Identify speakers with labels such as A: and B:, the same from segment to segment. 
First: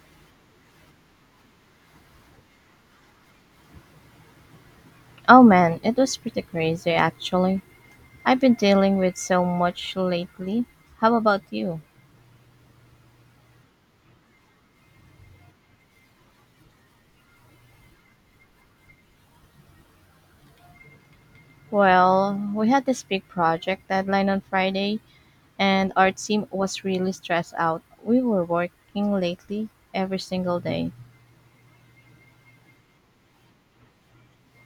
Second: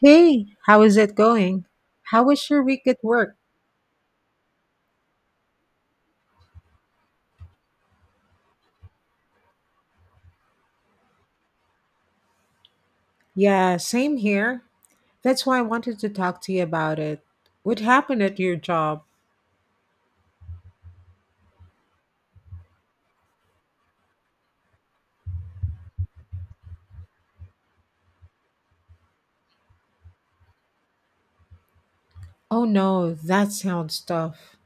A: Hey, how is it going? How was your week at work?
B: Oh man, it was pretty crazy actually. I've been dealing with so much lately. How about you?
A: Yeah, same here. That's why I wanted to talk to you about it. What happened at your job?
B: Well, we had this big project deadline on Friday, and our team was really stressed out. We were working lately every single day.
A: Oh no, that sounds tough.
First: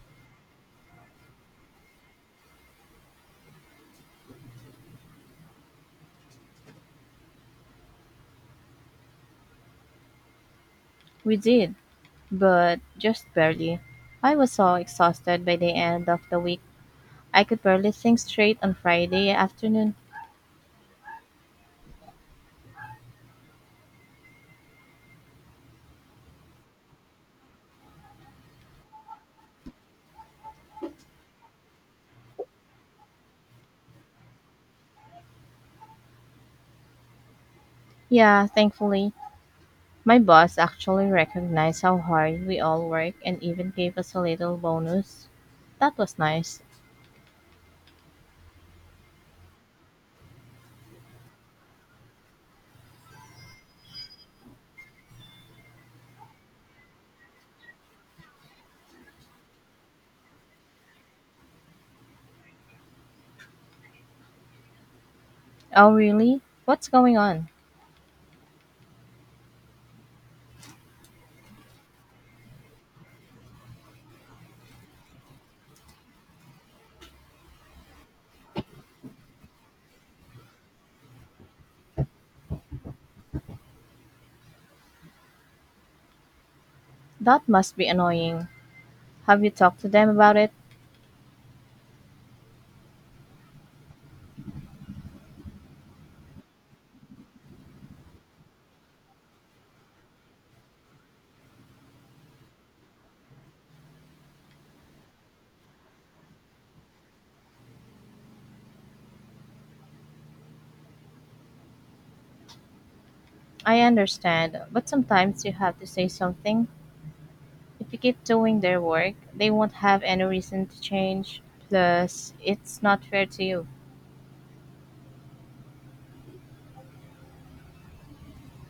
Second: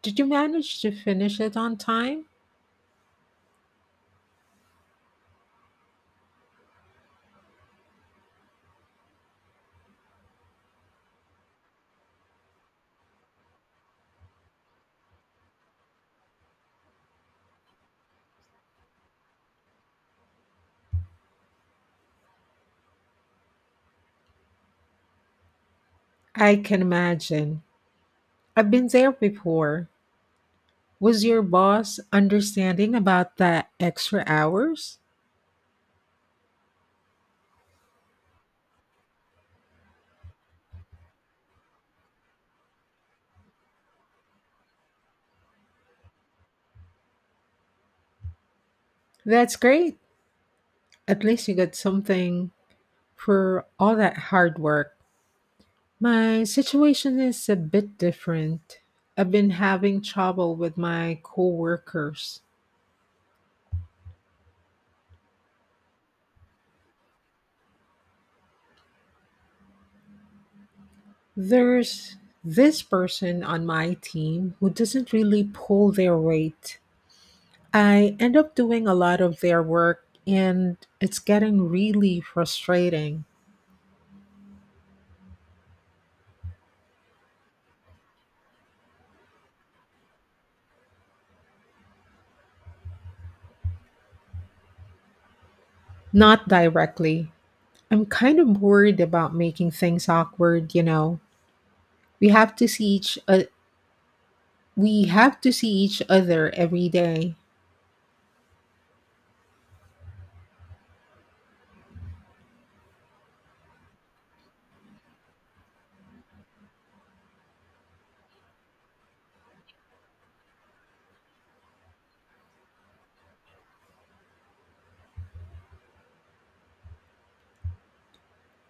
A: Did you manage to finish it on time?
B: We did, but just barely. I was so exhausted by the end of the week. I could barely think straight on Friday afternoon.
A: I can imagine. I've been there before. Was your boss understanding about the extra hours?
B: Yeah, thankfully, my boss actually recognized how hard we all work and even gave us a little bonus. That was nice.
A: That's great. At least you got something for all that hard work. My situation is a bit different. I've been having trouble with my coworkers.
B: Oh, really? What's going on?
A: There's this person on my team who doesn't really pull their weight. I end up doing a lot of their work and it's getting really frustrating.
B: That must be annoying. Have you talked to them about it?
A: Not directly. I'm kind of worried about making things awkward, you know. We have to see each uh, we have to see each other every day.
B: I understand, but sometimes you have to say something. If you keep doing their work, they won't have any reason to change. Plus, it's not fair to you.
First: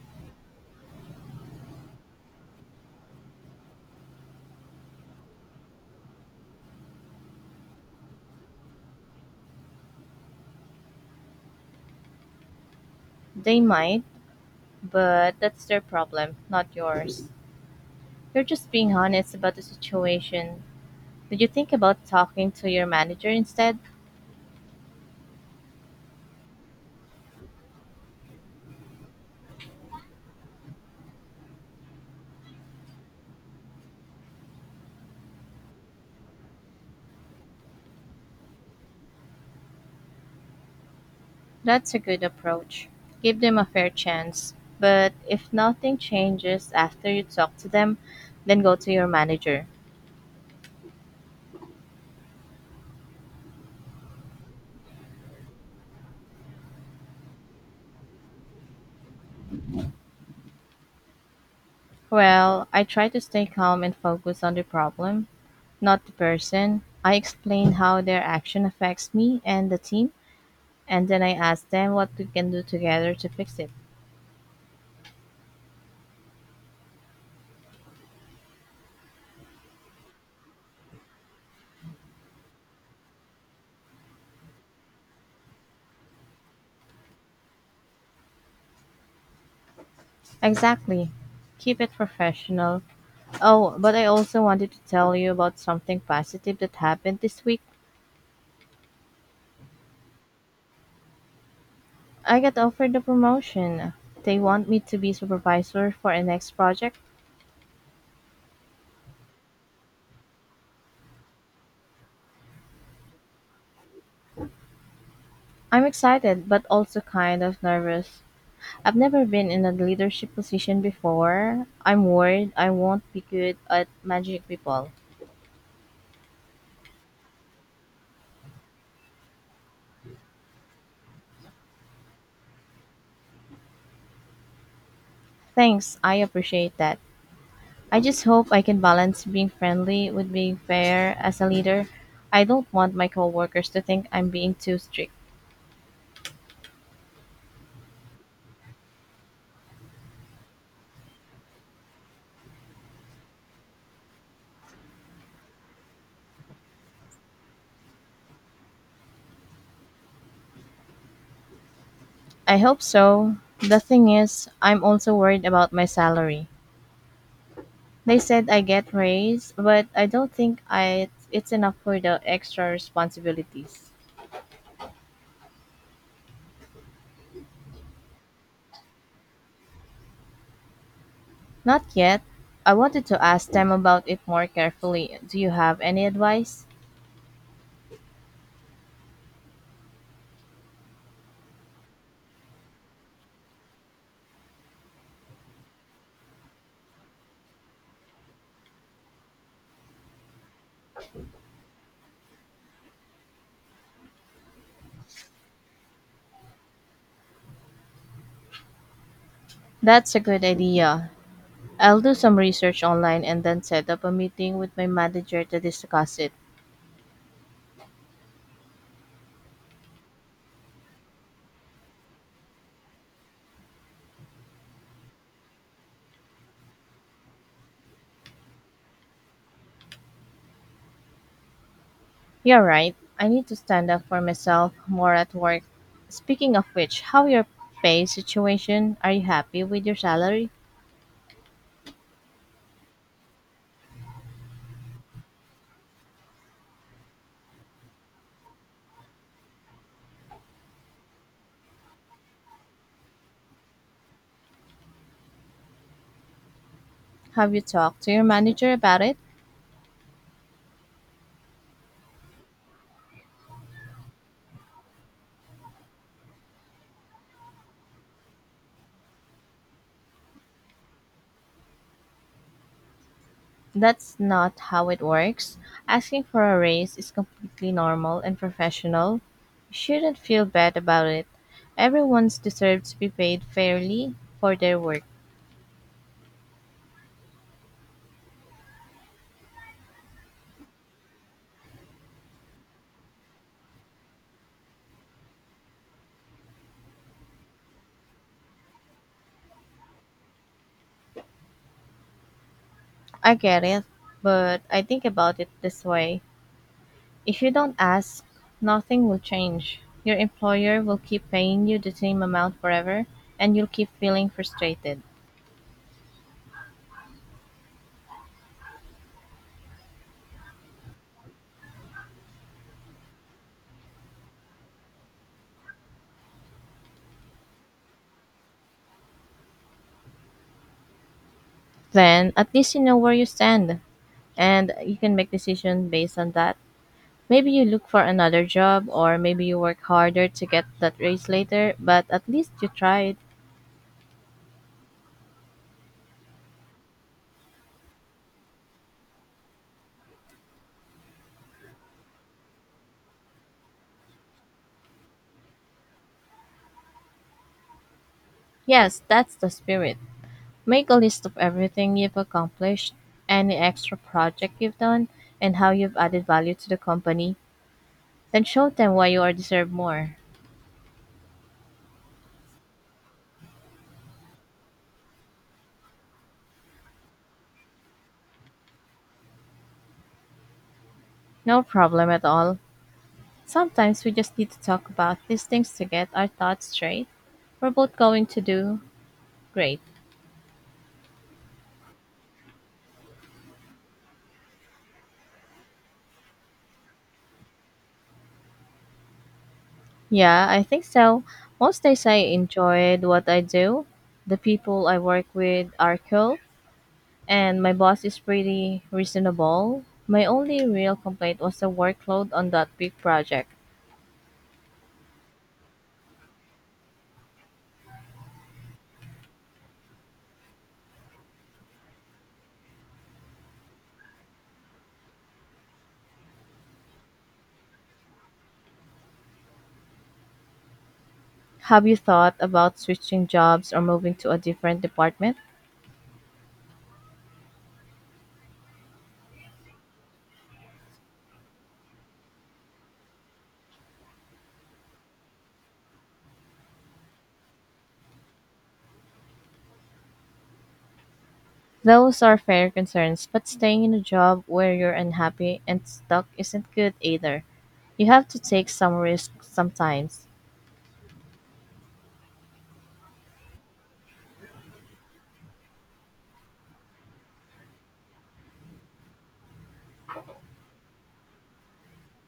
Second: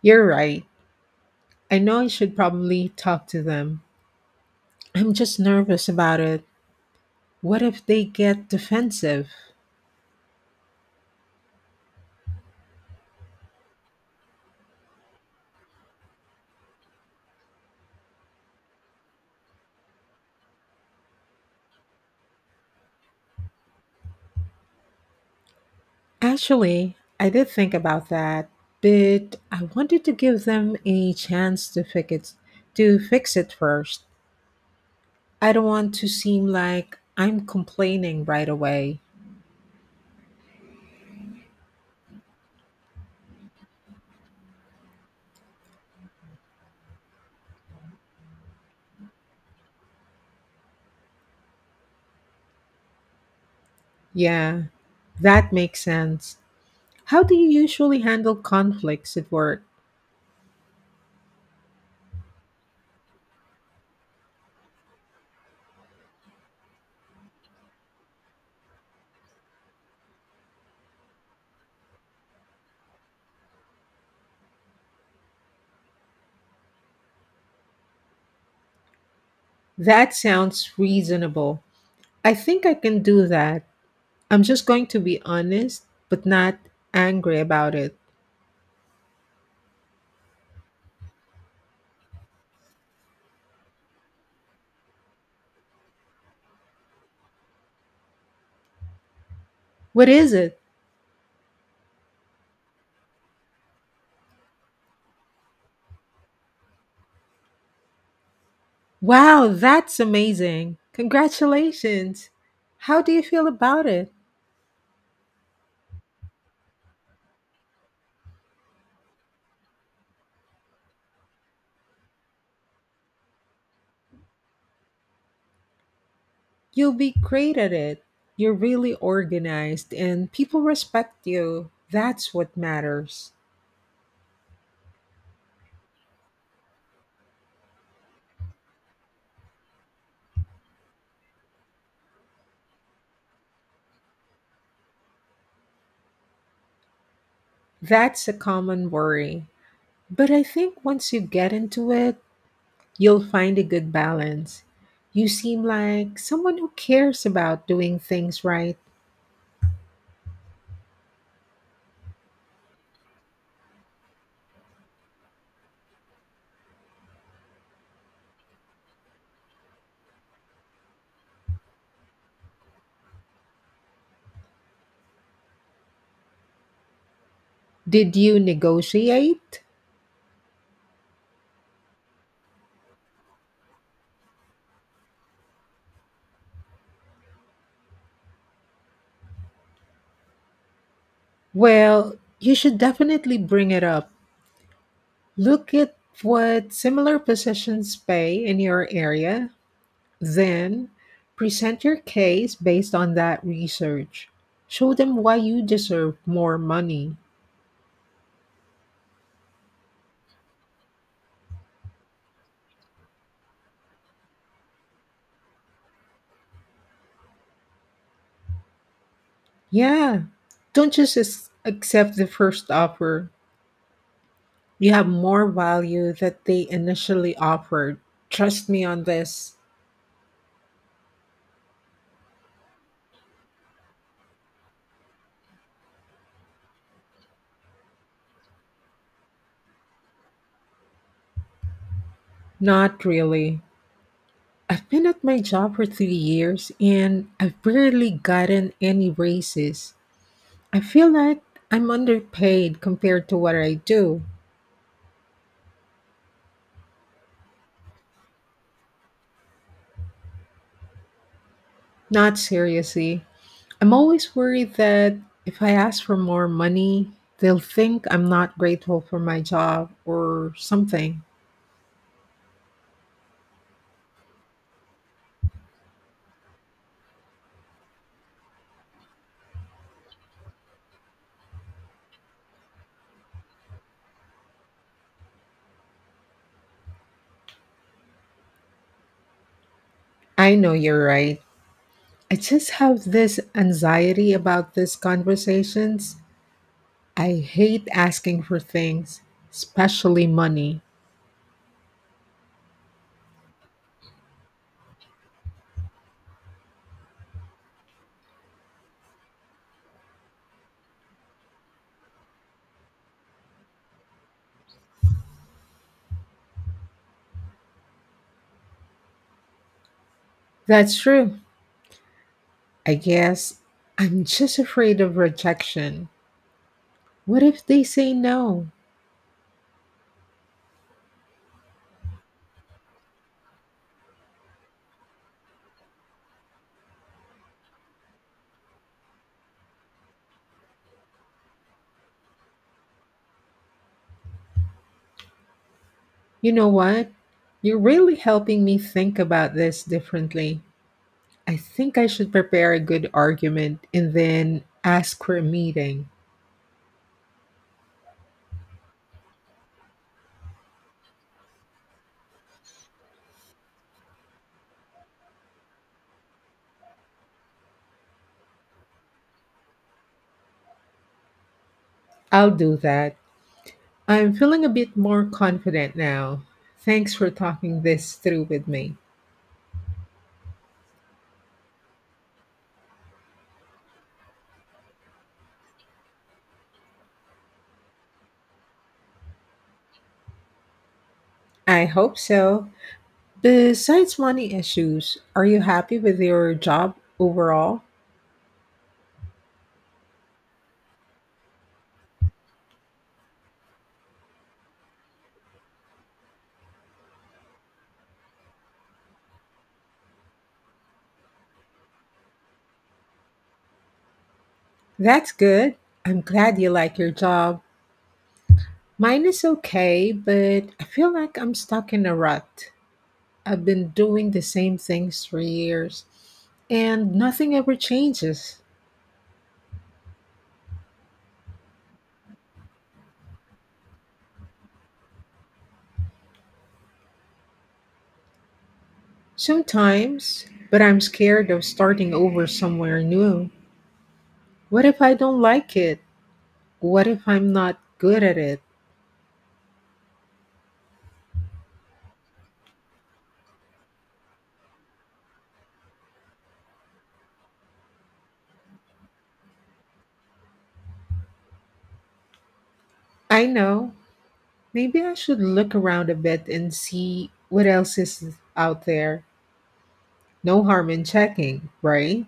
A: You're right. I know I should probably talk to them. I'm just nervous about it. What if they get defensive?
B: They might, but that's their problem, not yours. You're just being honest about the situation. Did you think about talking to your manager instead?
A: Actually, I did think about that, but I wanted to give them a chance to fix it, first. I don't want to seem like I'm complaining right away.
B: That's a good approach. Give them a fair chance. But if nothing changes after you talk to them, then go to your manager.
A: Yeah, that makes sense. How do you usually handle conflicts at work?
B: Well, I try to stay calm and focus on the problem, not the person. I explain how their action affects me and the team, and then I ask them what we can do together to fix it.
A: That sounds reasonable. I think I can do that. I'm just going to be honest, but not angry about it.
B: Exactly. Keep it professional. Oh, but I also wanted to tell you about something positive that happened this week.
A: What is it?
B: I got offered the promotion. They want me to be supervisor for a next project.
A: Wow, that's amazing. Congratulations. How do you feel about it?
B: I'm excited but also kind of nervous. I've never been in a leadership position before. I'm worried I won't be good at managing people.
A: You'll be great at it. You're really organized and people respect you. That's what matters.
B: Thanks, I appreciate that. I just hope I can balance being friendly with being fair as a leader. I don't want my coworkers to think I'm being too strict.
A: That's a common worry. But I think once you get into it, you'll find a good balance. You seem like someone who cares about doing things right.
B: I hope so. The thing is, I'm also worried about my salary. They said I get raise, but I don't think I it's enough for the extra responsibilities.
A: Did you negotiate?
B: Not yet. I wanted to ask them about it more carefully. Do you have any advice?
A: Well, you should definitely bring it up. Look at what similar positions pay in your area, then present your case based on that research. Show them why you deserve more money.
B: That's a good idea. I'll do some research online and then set up a meeting with my manager to discuss it.
A: Yeah, don't just as- accept the first offer. You have more value that they initially offered. Trust me on this.
B: You're right. I need to stand up for myself more at work. Speaking of which, how your pay situation? Are you happy with your salary?
A: Not really. I've been at my job for 3 years and I've barely gotten any raises. I feel like I'm underpaid compared to what I do.
B: Have you talked to your manager about it?
A: Not seriously. I'm always worried that if I ask for more money, they'll think I'm not grateful for my job or something.
B: That's not how it works. Asking for a raise is completely normal and professional. You shouldn't feel bad about it. Everyone's deserves to be paid fairly for their work.
A: I know you're right. I just have this anxiety about these conversations. I hate asking for things, especially money.
B: I get it, but I think about it this way. If you don't ask, nothing will change. Your employer will keep paying you the same amount forever, and you'll keep feeling frustrated.
A: That's true. I guess I'm just afraid of rejection. What if they say no?
B: Then, at least you know where you stand, and you can make decisions based on that. Maybe you look for another job, or maybe you work harder to get that raise later, but at least you tried.
A: You know what? You're really helping me think about this differently. I think I should prepare a good argument and then ask for a meeting.
B: Yes, that's the spirit. Make a list of everything you've accomplished, any extra project you've done, and how you've added value to the company. Then show them why you are deserve more.
A: I'll do that. I'm feeling a bit more confident now. Thanks for talking this through with me.
B: No problem at all. Sometimes we just need to talk about these things to get our thoughts straight. We're both going to do great.
A: I hope so. Besides money issues, are you happy with your job overall?
B: Yeah, I think so. Most days I enjoyed what I do. The people I work with are cool, and my boss is pretty reasonable. My only real complaint was the workload on that big project.
A: That's good. I'm glad you like your job. Mine is okay, but I feel like I'm stuck in a rut. I've been doing the same things for years and nothing ever changes.
B: Have you thought about switching jobs or moving to a different department?
A: Sometimes, but I'm scared of starting over somewhere new. What if I don't like it? What if I'm not good at it?
B: Those are fair concerns, but staying in a job where you're unhappy and stuck isn't good either. You have to take some risk sometimes.
A: I know. Maybe I should look around a bit and see what else is out there. No harm in checking, right?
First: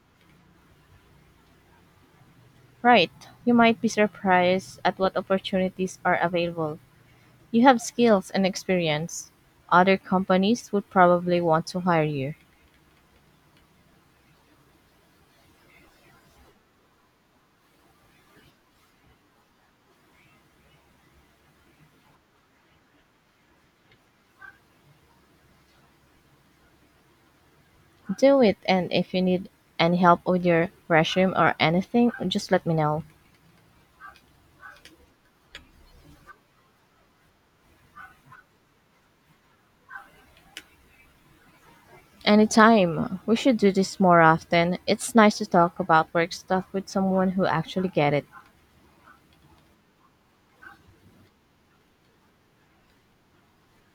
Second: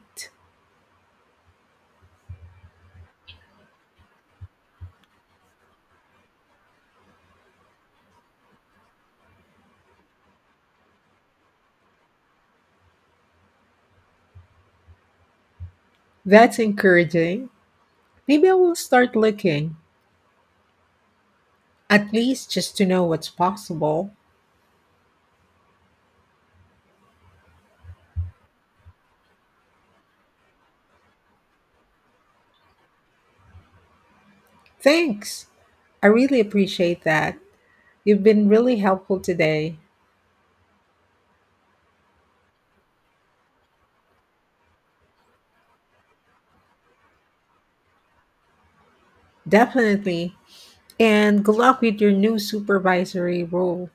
B: Right, you might be surprised at what opportunities are available. You have skills and experience. Other companies would probably want to hire you.
A: That's encouraging. Maybe I will start looking. At least just to know what's possible.
B: Do it, and if you need any help with your resume or anything, just let me know.
A: Thanks. I really appreciate that. You've been really helpful today.
B: Anytime. We should do this more often. It's nice to talk about work stuff with someone who actually get it.
A: Definitely. And good luck with your new supervisory role.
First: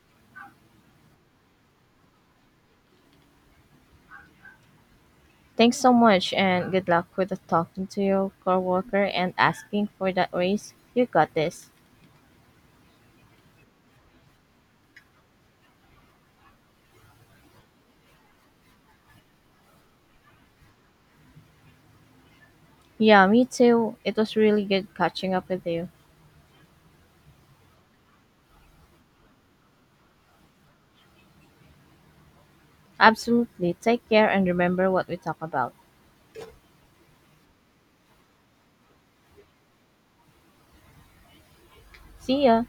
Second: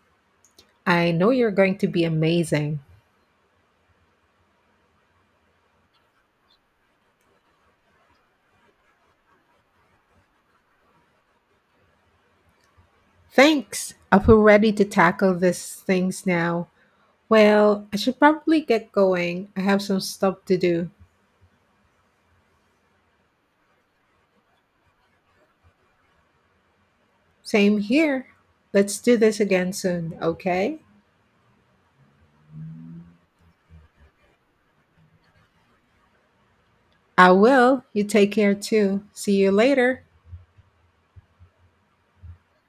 A: I know you're going to be amazing.
B: Thanks so much and good luck with the talking to your coworker and asking for that raise. You got this.
A: Thanks. I feel ready to tackle these things now. Well, I should probably get going. I have some stuff to do.
B: Yeah, me too. It was really good catching up with you.
A: Same here. Let's do this again soon, okay?
B: Absolutely. Take care and remember what we talk about.
A: I will. You take care too. See you later.
B: See ya.